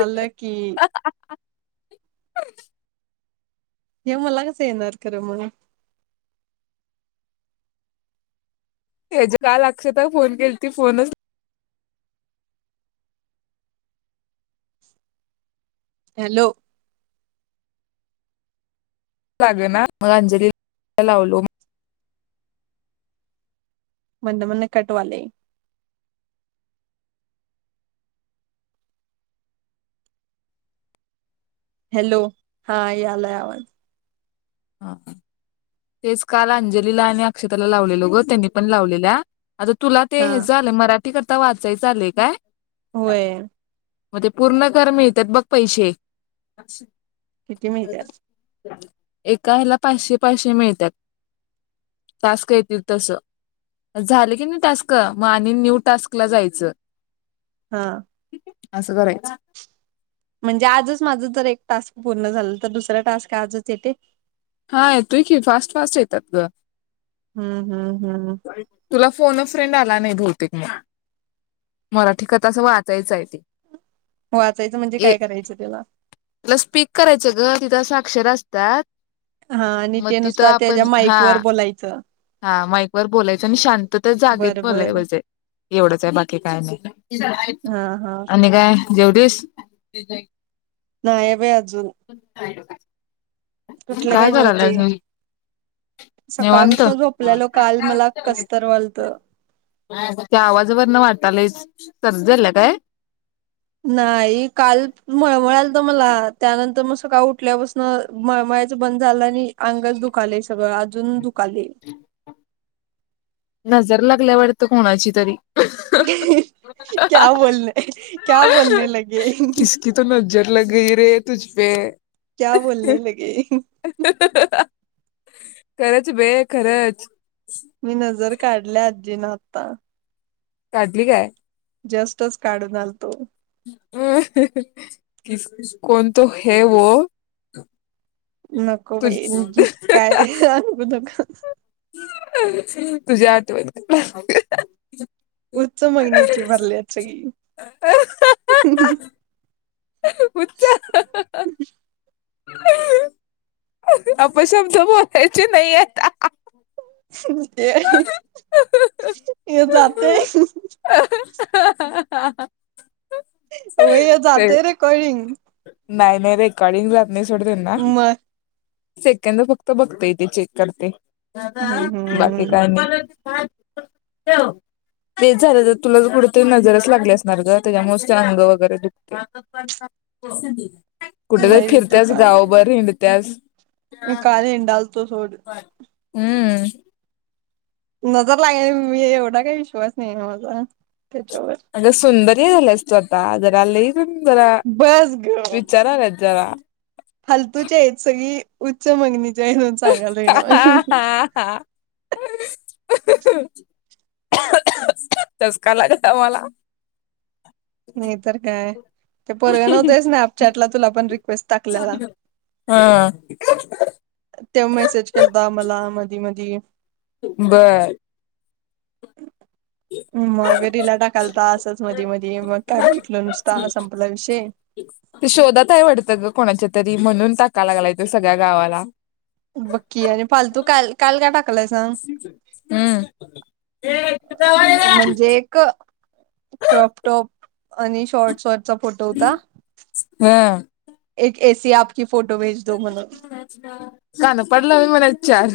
आल की, ते मला येणार मग खरं ‌म याची का अक्षदा फोन केलती फोनच हॅलो लागना मग अंजली [inaudible] ला लावलो. मदन मदन कट व्हायलाय. हॅलो, हा यायला आवाज हा तेच काल अंजलीला आणि अक्षताला लावलेल ग त्यांनी पण लावलेल्या आता तुला ते हा हे झालं मराठी कथा वाचायच आलय काय? होय मग ते पूर्ण कर मिळतात बघ पैसे किती मिळत्यात? एका हेला पाचशे, पाचशे मिळतात टास्क येथील तस, झाले की नाही टास्क आणि मग न्यू टास्क ला जायचं. हां आसं करायच. म्हणजे आजच माझं जर एक टास्क पूर्ण झालं, तर दुसरा टास्क आजच येतंय? हा येतोय कि फास्ट - फास्ट येतात ग हम्म हम्म हम्म तुला फोन फ्रेंड आला नाही भऊतेक मग मराठी कथा अस वाचायचं आहे ते वाचायचं म्हणजे ए काय करायचं तेला तिथ अस आक्षर असतात हा आणि मग ते तिथं नुसता आपण त्याच्या हा माईक वर बोलायचं हा माईक वर बोलायचं आणि शांततेत जागेत बर बोलाय बर पाहिजे एवढंच आहे बाकी काय नाही हा हा आणि काय जेवलीस नाही बाई अजून कुठल काय जेवतोय निवांत सकाळपासून झोपल्यालो काल मला कसतर वालतं त्या आवाजावरन वाटालंयच सर्दी आल्या काय नाही काल मळमळत त मला त्यानंतर सकाळी उठल्यापासून मळमळायचं बंद झालं आणि अंगच दुखालय सगळं अजून दुखलंय नजर लागल्या वाटतं कोणाची तरी क्या बोलणे, क्या बोलणे लगे किसकी तो नजर लग गई रे तुझपे क्या बोलणे लगे खरंच बे खरंच मी नजर काढल्या आजीनं आता काढली काय जस्टच काढून आलतो हम्म कोण तो हे ओ नको बाई जी काय आणू नको हम्म तुज्या आठवणी हम्म उच्च मागणीची भरल्यात सगळी हा हा उच्च हा हा अपशब्द बोलायची नाहीयेत हा हा हे जातय [unintelligible] व्हय हे जातय रेकॉर्डिंग नाही नाही रेकॉर्डिंग जात नाही सोड त्याना मग सेकंद फक्त बघतय ते चेक करतय हम्म हम्म बाकी हम्म काय आणि ते झालं तर तुला कुठतरी नजरच लागली असणार ग तेच्यामुळेच ते आंग वगैरे दुखतय [unintelligible] कुठ तर लईच फिरत्यास दुकान आहे. गावभर हिंडत्यास काल हिडालतो सोड हू नजर लागली मी एवढा काय विश्वास नाही आहे ग माझा त्याच्यावर अगं सुंदरी झाल्यास तूआता आ जरा लई जरा बस गप्प विचार आल्यात जरा फालतूच आहेत सगळी उच्च मगनी जय म्हणून सांगालोय नव्ह ठसका लागला मला नाही तर काय ते पोरग्यान ते स्नॅपचॅटला तुला पण रिक्वेस्ट टाकलेला हा तो मेसेज केलता मला मधी मधी बर मग ला टाकालता असच मधी मधी [unintelligible] संपला विषय तो शोधात हाय वाटतं ग कोणाच्या तरी म्हणून टाका लागलाय तो सगळ्या गावाला बकी आणि फालतू काल काल काय टाक हुं म्हणजे एक क्रॉपटॉप आणि शॉर्ट शॉर्ट चा फोटो होता एक एसी आप शहाणा पडला व्हय म्हणायचं चार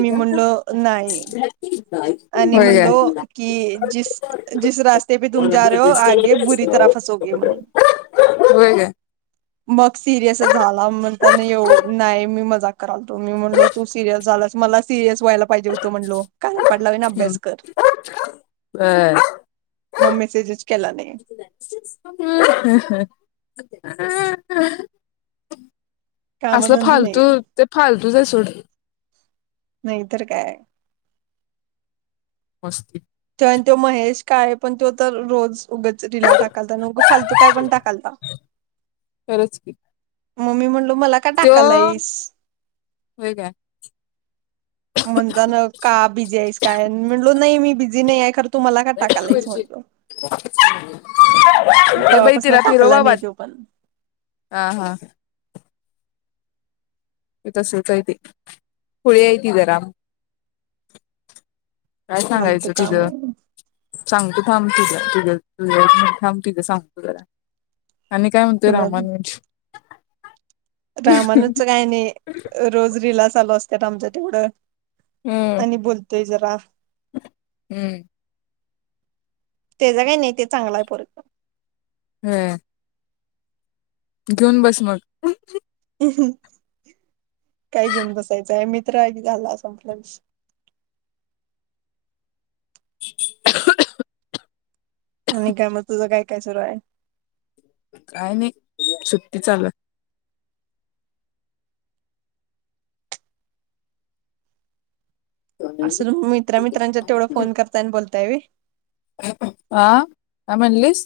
मी म्हणलो नाही आणि होय काय म्हणलो की जिस जिस रास्ते पे तुम जा रहे हो आगे बुरी तरह फसोगे म्हणून होय काय सिरयस झाला म्हणताना यो नाही मी मजाक कराल तो मी मी म्हणलो तू सिरियस झालास सिरियस व्हायला पाहिजे होत म्हणलो पाड लावीन हम्म अभ्यास कर होय. मग मेसेजेस केला नाही. [unintelligible] असल कामधंदा नाही फालतू ते फालतूच आहे सोड. नाहीतर काय. असतय. त्यो आणि तो महेश काळे पण त्यो तर रोज उगंच रिला टाकालता आणि उगं फालतू काय पण टाकालता. खरंच की. म मी म्हणलो मला का त्यो टाकालाईस. होय काय म्हणताना का बिझी आहेस काय म्हणलो नाहीं मी बिझी नाही आहे खर. ये बाई तेव्हापासून तिला फिरव टाकला बाबा नाही तो पण तसच आहे ते खुळी आहे ती जरा काय फालतू सांगायचं काम तिझं सांग तु. थांब तुझ तुझं तुझ थांब तिज सांग तू जरा आणि काय म्हणतोय रामानुज. रामानुज आणि रोज रीला चालू अस. त्यात आमच्यात एवढं हम्म आणि बोलतोय जरा. [unintelligible] हम्म. तेज काही नाही ते चांगलय पोरगं. हम्म. घेऊन बस मग. काय घेऊन बसायचं मित्र आहे झाला संपला विषय. [unintelligible] आणि काय मग तुझं काय काय सुरू हाय. काय नाही सुट्टी चालू हाय. असं तुम्ही मित्रा मित्रांच्यात तेवढं फोन करताय आणि बोलताय व्हय. हा [unintelligible] म्हनलीस.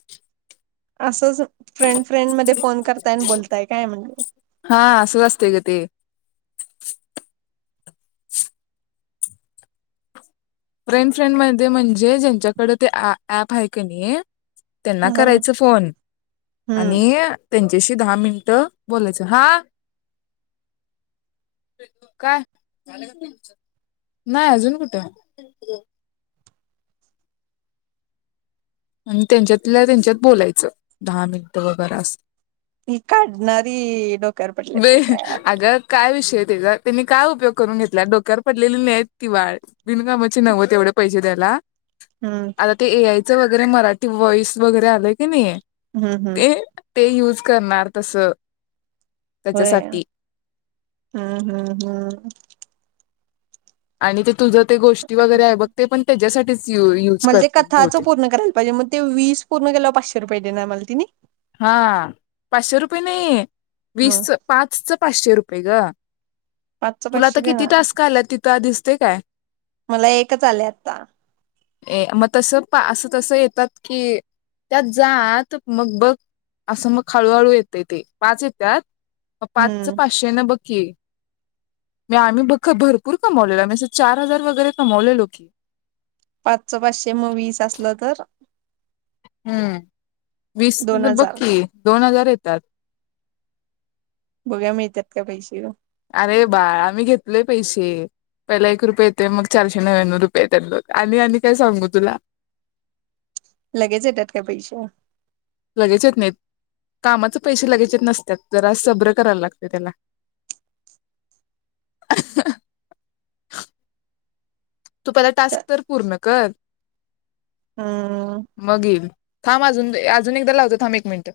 अससच. फ्रेंड फ्रेंड मध्ये फोन करताय आणि बोलताय काय म्हणल. हा असंच असते ग ते फ्रेंड फ्रेंड म म्हणजे ज्यांच्याकड ते आ ॲप आहे कणी त्यांना करायचं फोन हम्म आणि त्यांच्याशी दहा मिनिटं बोलायच. हा काय? नाही. अजून कुठ? [unintelligible] आणि त्यांच्यातला त्यांच्यात बोलायचं. दहा मिनिटं वगैर असं. ह काढणारी डोक्यावर पडल्यात बे की काय? अगं काय विषय त्यांनी काय उपयोग करून घेतला? डोक्यावर पडलेली नाहीत किंवा बिनकामाची नव्हत एवढे पैसे द्यायला. हम्म आता ते ए आय ते मराठी वॉइस वगैरे आलेय की नाहीये, हम्म हम्म ते ते युज करणार तसं. होय. त्याच्यासाठी हम्म हम्म हम्म. आणि ते तुझं ते गोष्टी वगैरे आहे बघ. ते पण त्याच्यासाठीच यू यूज मला ते करतील कथाचं बहुतेक पूर्ण करायला पाहिजे. म ते वीस पूर्ण केलं पाचशे रुपये देणार मला तिनी. हा. पाचशे रुपये नाही, मग वीसच पाचंच पाचशे रुपये पहि ग पाच चं तुला पाचशे आता किती देणार. टास्क आल्यात तिथं दिसते काय मला एकच आले आता. ए मग तस असं तसं येतात की? त्यात जात मग बघ. असं मग हळूहळू येतय ते. पाच येत्यात पाच चं हम्म पाचशे न बघ क म आम्ही ब भरपूर कमवलेलो. आम्ही अस चार हजार वगैरे कमवलेलो की. पाच चं पाचशे मग वीस असलं तर हम्म. वीस दोन बघ हजार की दोन हजार देतात. बघुया मिळतात का पैसे? अरे बाळ आम्ही घेतलय पैसे. पहिला एक रुपये येते मग चारशे नव्याण्णव रुपये येतात बघ. आणि आणि काय सांगू तुला? लगेच येतात का पैशै? लगेच येत नाही. कामाच पैसे लगेच येत नसतात. जरा सब्र करायला लागत त्याला. तू पला टास्क तर पूर्ण कर. हम्म मग ईल. थांब अजून, अजून एकदा लावतं थांब एक मिनिट.